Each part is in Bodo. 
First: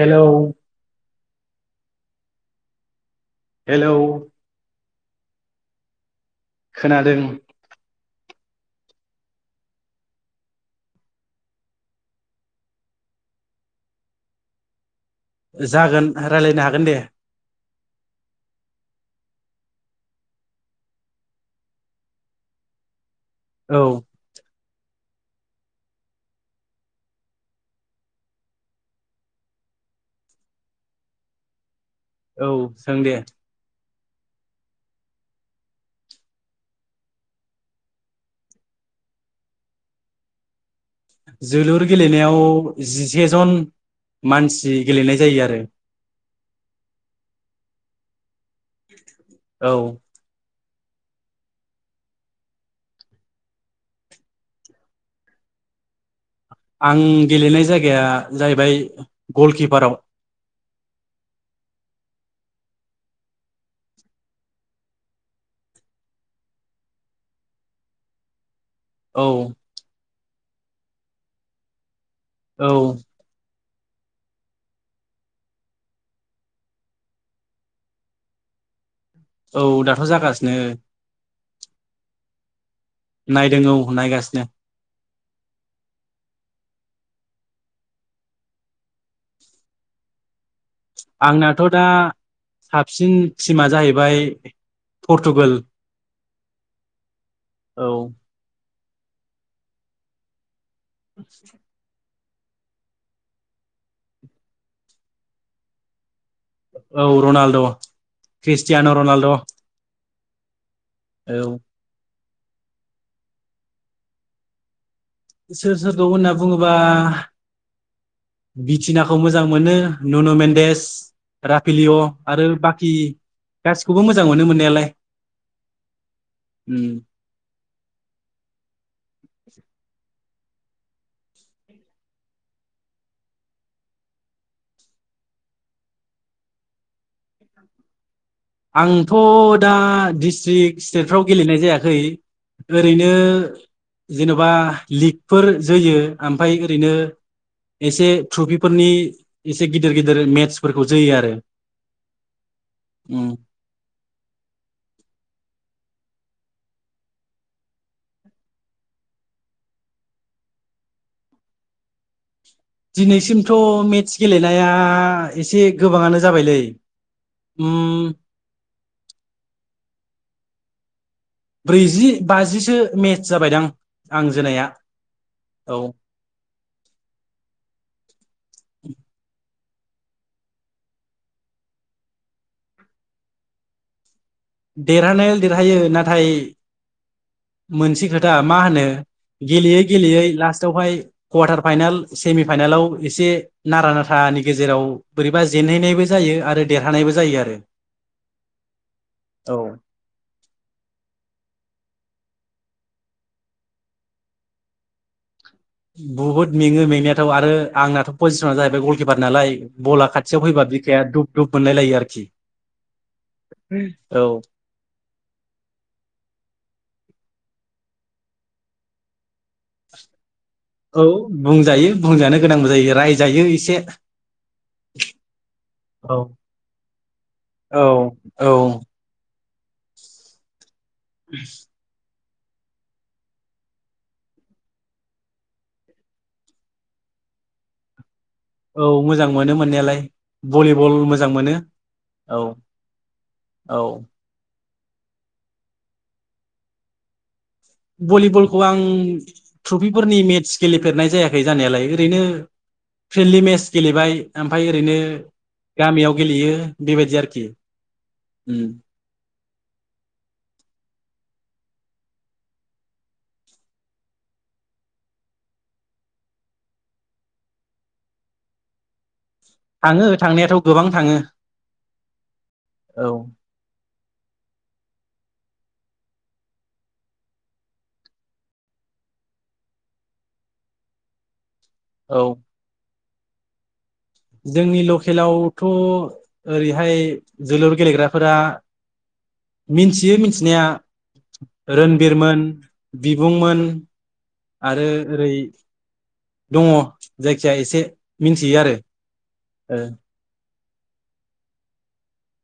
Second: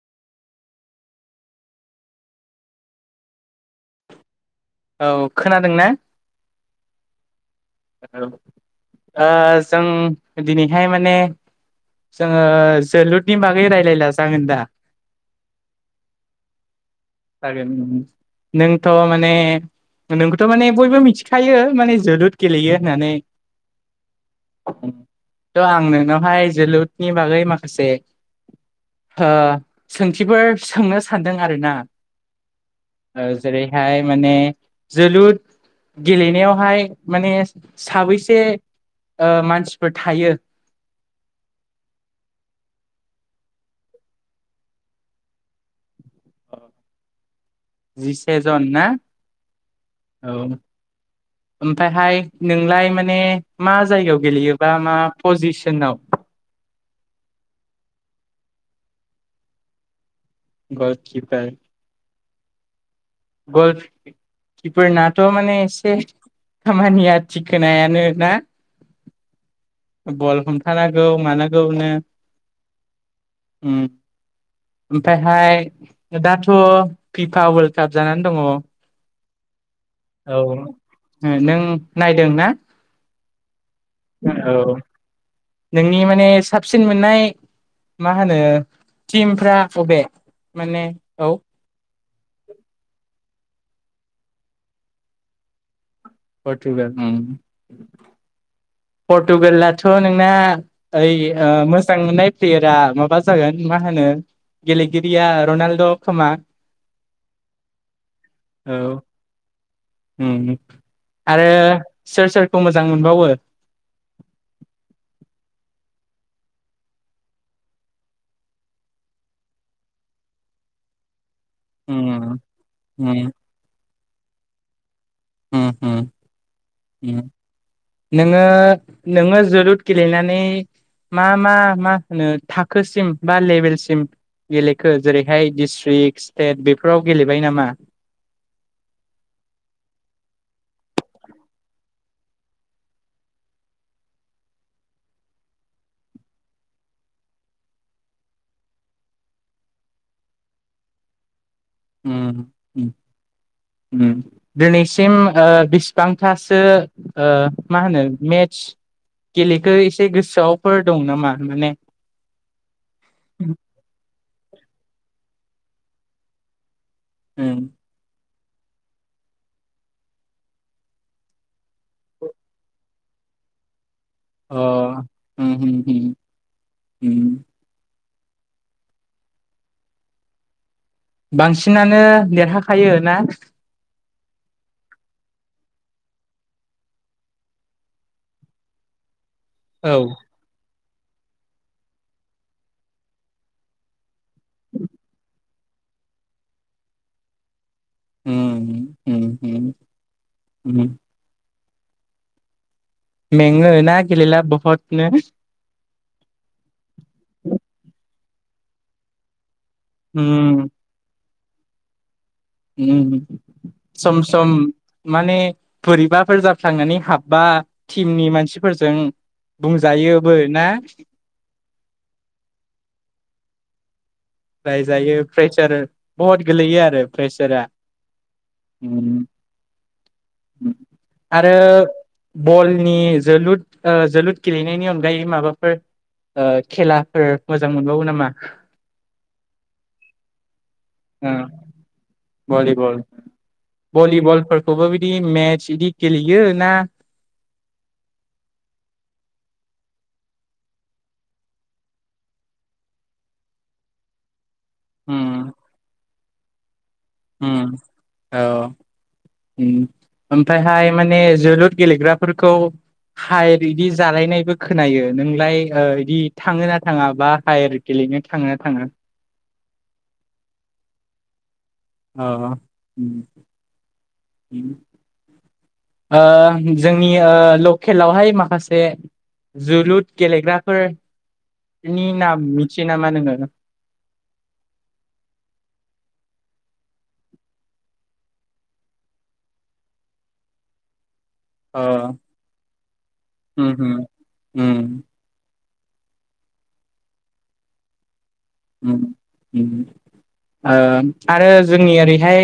हेल' हेल' औ खोनादों ना खोनादों। औ ओ जों दिनैहाय माने जोङो जोलुरनि बागै रायलायला जागोन दा? जागोन राय्लायनो हागोन दे [unintelligible] नोंथ' माने नोंखौथ' माने बयबो मिथिखायो माने जोलुर गेलेयो होननानै औ थ' आं नोंनावहाय जोलुरनि बागै माखासे ओ सोंथिफोर सोंनो सानदों आरोना। औ सों दे ओ जेरैहाय माने जोलुर गेलेनायावहाय माने साबैसे ओ मानसिफोर थायो। जोलुर गेलेनायाव जिसे जन। मानसि गेलेनाय जायो आरो। जिसे जन ना औ औ [inaudible] ओमफायहाय नोंलाय माने मा जायगायाव गेलेयोबा मा पजिसनाव आं गेलेनाय जायगाया जाहैबाय गलकिपाराव गल किफार आव गल किफार नाथ' माने एसे खामानिया थिखोनायानो ना औ बल हमथानांगौ मानांगौनो औ उम ओमफायहाय दाथ' फिफा वर्ल्ड काप जानानै दङ। औ दाथ' जागासिनो ओ नों नायदों ना नायदों औ नायगासिनो औ नोंनि माने साबसिन मोननाय मा होनो टिमफ्रा अबे आंनाथ' दा साबसिन थिमा जाहैबाय पर्टुगाल। पर्तुगाल उम औ पर्टुगलाथ' नोंना ओय ओ मोजां मोननाय प्लेयारा माबा जागोन मा होनो गेलेगिरिया रनाल्द' खोमा औ रनाल्ड' औ खृस्टियान' रनाल्ड' उम आरो सोर सोरखौ मोजां मोनबावो? सोर सोरखौ होनना बुङोबा बिथिनाखौ मोजां मोनो नुनु मेनदेस राफेलिय' उम आरो बाखि उम गासिखौबो मोजां मोनो मोननायालाय। होम होम। उम ओम नोङो नोङो जोलुट गेलेनानै मा मा मा होनो थाखोसिम बा लेबेलसिम गेलेखो जेरैहाय डिस्ट्रिक, स्टेट बेफोराव गेलेबाय नामा? आंथ' दा डिस्ट्रिक स्टेटफ्राव गेलेनाय जायाखै। ओरैनो जेन'बा लिगफोर जोयो ओमफाय ओरैनो एसे ट्रफिफोरनि एसे गिदिर गिदिर मेट्सफोरखौ जोयो आरो। उम उम उम उम दिनैसिम ओ बिसिबां थासो ओ माहोनो मेट्स गेलेखो एसे गोसोआवफोर दं नामा माने दिनैसिमथ' मेट्स गेलेनाया एसे गोबाङानो जाबायलै। उम ब्रैजि बाजिसो मेट्स जाबायदां। आं अ जोनाया होम होम औ होम होम। [inaudible] बांसिनानो देरहाखायो ना? देरहानायालाय देरहायो नाथाय मोनसे खोथा मा होनो गेलेयै औ गेलेयै लास्टावहाय कवार्टार फाइनाल सेमि फाइनालाव एसे नारा नाथ थानि गेजेराव बोरैबा जेनहैनायबो जायो आरो देरहानायबो जायो आरो। उम। उम औ। उम उम मेङो ना गेलेला बहदनो? बुहुद मेङो मेंनायाथ' आरो आंनाथ' पजिसन जाहैबाय गलकिपार नालाय। बला खाथियाव उम फैबा बिखाया दुब दुब मोनलाय लायो आरोखि। उम होम सम औ सम माने बोरैबाफोर जाफ्लांनानै हाबबा टिमनि मानसिफोरजों बुंजायोबो ना औ बुंजायो बुंजानो गोनांबो जायो रायजायो एसे। रायजायो प्रेसार औ बहद गोलैयो आरो प्रेसारा। औ औ उम उम आरो बलनि जोलुद जोलुद गेलेनायनि अनगायै माबाफोर ओ खेलाफोर मोजां मोनबावो नामा? औ मोजां मोनो मोननायालाय भलिबल ओ मोजां मोनो औ। भलिबल औ भलिबलफोरखौबो बिदि मेच इदि गेलेयो ना भलिबलखौ आं ट्रफिफोरनि मेट्स गेलेफेरनाय जायाखै जानायालाय ओरैनो फ्रेन्डलि मेट्स गेलेबाय। ओमफ्राय ओरैनो गामियाव गेलेयो। बेबायदि आरोखि ओम औ उम उम ओमफ्रायहाय माने जोलुर गेलेग्राफोरखौ हायेर इदि जालायनायबो खोनायो नोंलाय इदि थाङो ना थाङा बा हायेर गेले ओरैनो थाङोना थाङा? थाङो थांनायाथ' गोबां थाङो। अ औ ओम ओम। जोंनि लकेलावहाय माखासे जोलुर गेलेग्राफोरनि औ नाम मिथियो नामा नोङो जोंनि लकेलावथ' ओरैहाय जोलुर गेलेग्राफोरा मिथियो मिथिनाया अ रनबिरमोन बिबुंमोन उम उम आरो उम ओरै दङ जायखिया एसे मिथियो आरो उम उम आरो जोंनि ओरैहाय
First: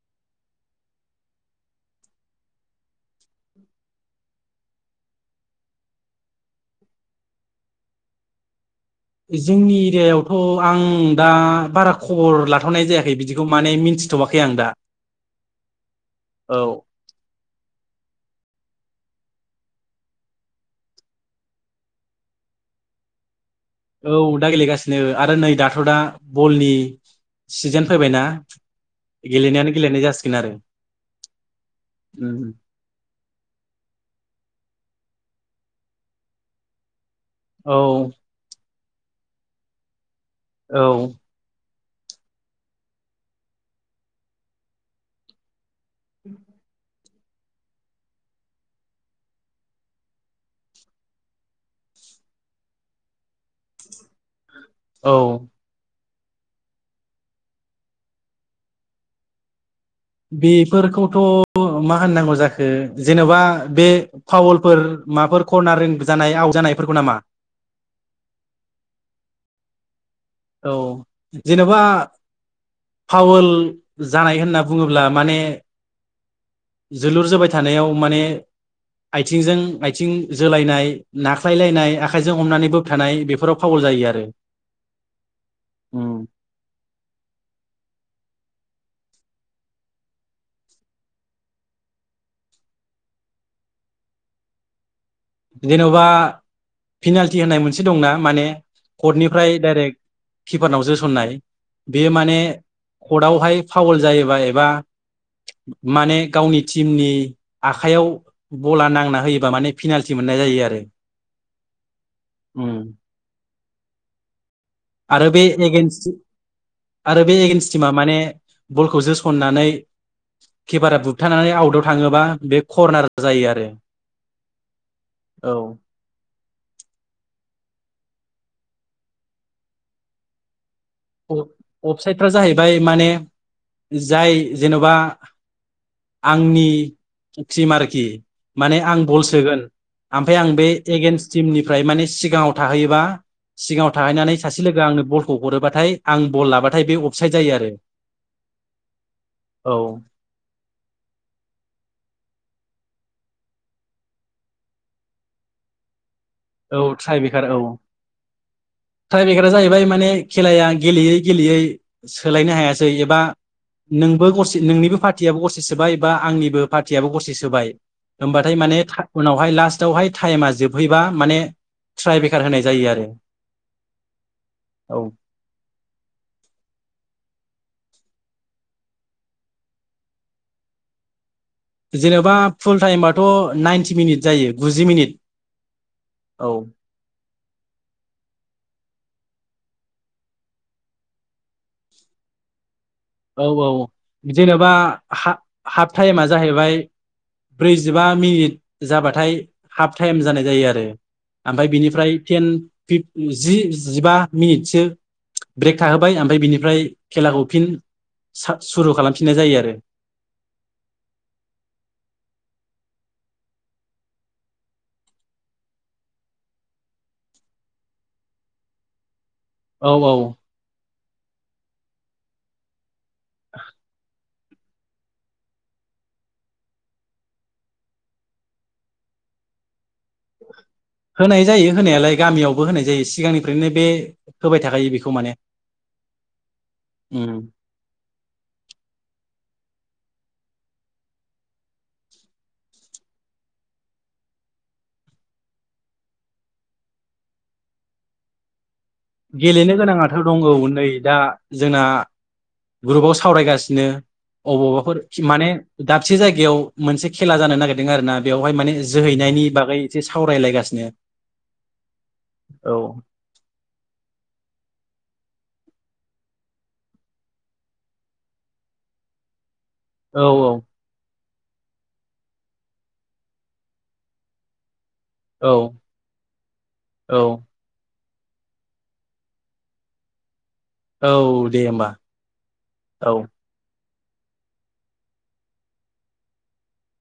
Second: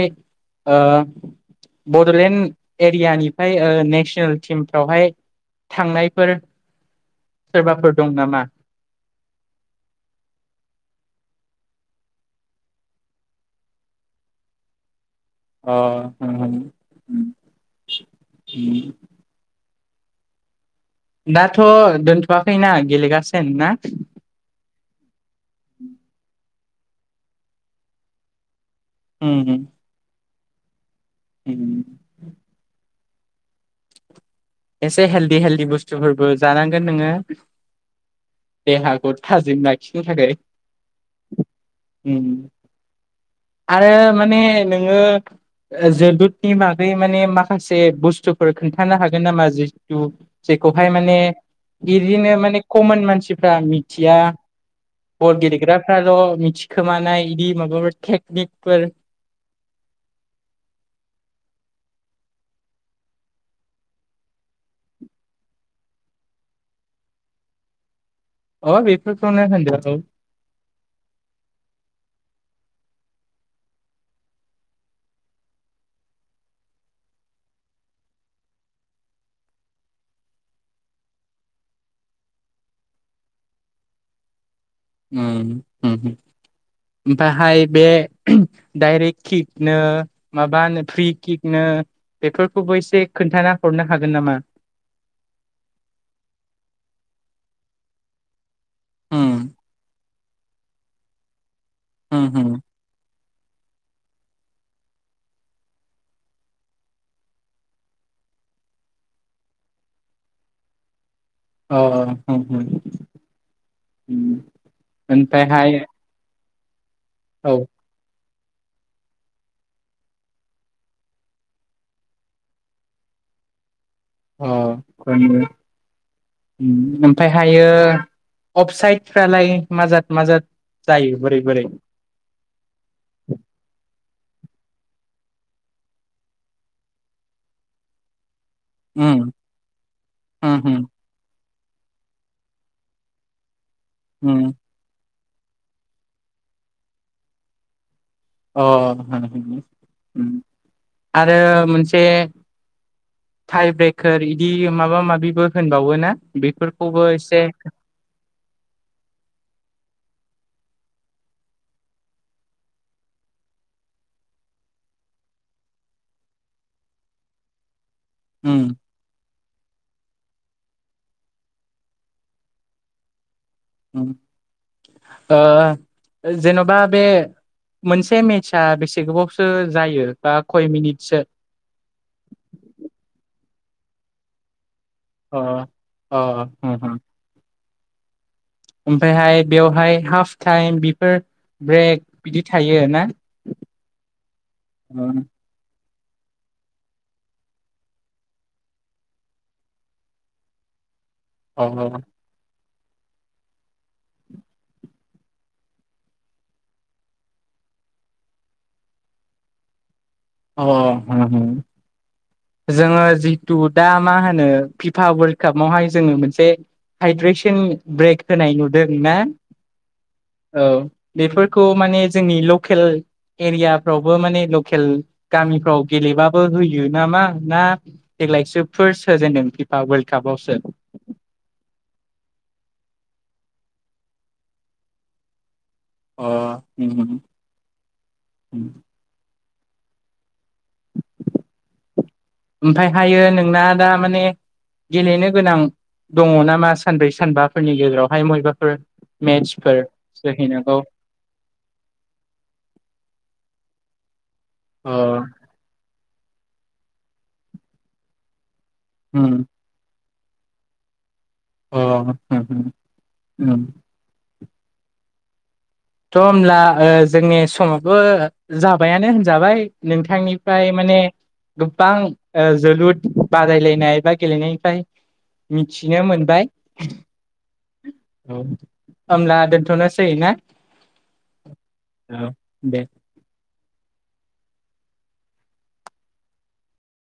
बड'लेण्ड एरियानिफ्राय नेसनेल टिमफ्रावहाय थांनायफोर सोरबाफोर दं नामा जोंनि एरियायावथ' आं दा बारा खबर लाथ'नाय जायाखै बिदिखौ माने मिथि मिथ'माखै आं दा औ अ दाथ' दोनथ'वाखैना गेलेगासिनो ना औ दा गेलेगासिनो आरो नै दाथ' दा बलनि सिजोन फैबायनाा गेलेनायानो गेलेनाय जासिगोन आरो उ एसे हेलदि हेलदि बुस्थुफोरबो जानांगोन नोङो औ देहाखौ थाजिम लाखिनो थाखाय औ आरो माने नोङो जोलुरनि बागै माने माखासे बुस्थुफोर खोनन्थानो हागोन नामा जिथु जेखौहाय माने बिदिनो माने कमन मानसिफ्रा मिथिया औ बल गेलेग्रा फाल' मिथिखोमानाय बिदि माबाफोर टेकनिकफोर बेफोरखौथ' मा होननांगौ जाखो जेन'बा बे फावल माबाफोर करना जानाय आव नायफोरखौ नामा अ बेफनोान्द औ जेने'बा पावोल जानाय होनना बुङोब्ला माने जोलुर जोबाबाय थानायाव माने आथिंजों आथिं जोलायनाय नाख्लायलायनाय आखाइजों हमनानै बोबथानाय बेफोराव फावल जायो आरो उम ओमफ्रायहाय बे डाइरेक्ट किकनो माबानो फ्रि किकनो बेफोरखौबो एसे खोन्थाना हरनो हागोन नामा जेन'बा पिनाल्टि होननाय मोनसे दंना माने उम कर्टनिफ्राय डाइरेक्ट किपारनाव जोसननाय बेयो उम माने उम। कर्टआवहाय फावोल जायोबा एबा माने गावनि टिमनि आखाइयाव बला नांना होयोबा माने फिनाल मिथि मोननाय जायो आरो। अ ओ उम उम आरो बे ओमफ्रायहाय एगेन्स्ट आरो बे औ एगेन्स्ट टिमा माने बलखौ जोसननानै किपारा बुबथानानै आउटाव थाङोबा बे करर्नार जायो आरो। अ [unintelligible] औ उम ओमफ्रायहायो अफसाइद फालाय माजाद माजाद जायो बोरै बोरै अफसाइदफ्रा जाहैबाय माने जाय जेन'बा आंनि टिम आरोखि। माने आं बल उम सोगोन ओमफ्राय आं उम बे उम एगेन्स् टिमनिफ्राय माने सिगाङाव थाहैयोबा सिगाङाव थाहैनानै उम सासे लोगो आंनो बलखौ हरोबा थाय आं बल लाबाथाय बे अफसाइड जायो आरो। अ अम औ आरो मोनसे थाइ ब्रेकार इदि माबा माबिबो होनबावो ना? औ बेफोरखौबो थ्राइ एसे ब्रेखार औ थ्राइ बेखारा जाहैबाय माने खेलाया गेलेयै-गेलेयै सोलायनो हायासै एबा नोंबो गरसे नोंनिबो पार्टियाबो गरसे सोबाय एबा आंनिबो पार्टियआबो गरसे सोबाय। होमबाथाय उम माने था उनावहाय लास्टावहाय टाइमा जोबहैबा माने ट्राय बेखार होनाय जायो आरो। अम औ ओ जेन'बा बे मोनसे मेटचआ बेसे गोबावसो जायो बा खय मिनिटसो? जेनेबा फुल टाइबाथ' नाइनटि मिनिट जायो। गुजि मिनिट अ अ औ ओमफ्रायहाय बेवहाय हाफ टाइम बेफोर ब्रेक बिदि थायो ना? औ औ जेनेबा अ हा हाफ टाइमा जाहैबाय ब्रैजिबा मिनिट जाबाथाय हाफ टाइम जानाय जायो आरो। ओमफ्राय अ बिनिफ्राय टेन फिप जि जिबा मिनिटसो ब्रेक थाहोबाय ओमफ्राय बिनिफ्राय खेलाखौ फिन सा सुरु खालामफिननाय जायो आरो। अ हम हम जोङो जितु दा मा होनो फिफा वर्ल्ड कापावहाय जोङो मोनसे हाइद्रेसन ब्रेक होनाय नुदों ना औ औ बेफोरखौ माने जोंनि लकेल एरियाफ्रावबो माने केल गामिफ्राव गेलेबाबो होयो नामा ना देग्लायसो फार्स्ट होजेनदों फिफा वर्ल्ड कापावसो होनाय जायो होनायालाय गामियावबो होनाय जायो सिगांनिफ्रायनो बे होबाय थाखायो बेखौ माने अ अम उम अम ओमफ्रायहायो नोंना दा माने गेलेनो गोनां दङ' नामा सानब्रै सानबाफोरनि गेजेरावहाय मबेबाफोर? गेलेनो गोनाङाथ' दंगौ नै दा जोंना ग्रुबाव सावरायगासिनो। अ अबावबाफोर माने दाबसे जायगायाव मोनसे खेला जानो नागिरदों आरो ना बेवहाय माने उम जोहैनायनि बागै एसे सावरायलायगासिनो। अ अम औ अम थ' होमब्ला ओ जोंनि समाबो जाबायानो होनजाबाय। औ औ नोंथांनिफ्राय माने गोबां ओ जोलुर बादायलायनाय बा गेलेनायनिफ्राय औ मिथिनो मोनबाय। औ होमब्ला दोनथ'नोसै ना । औ दे होमबा दे औ ।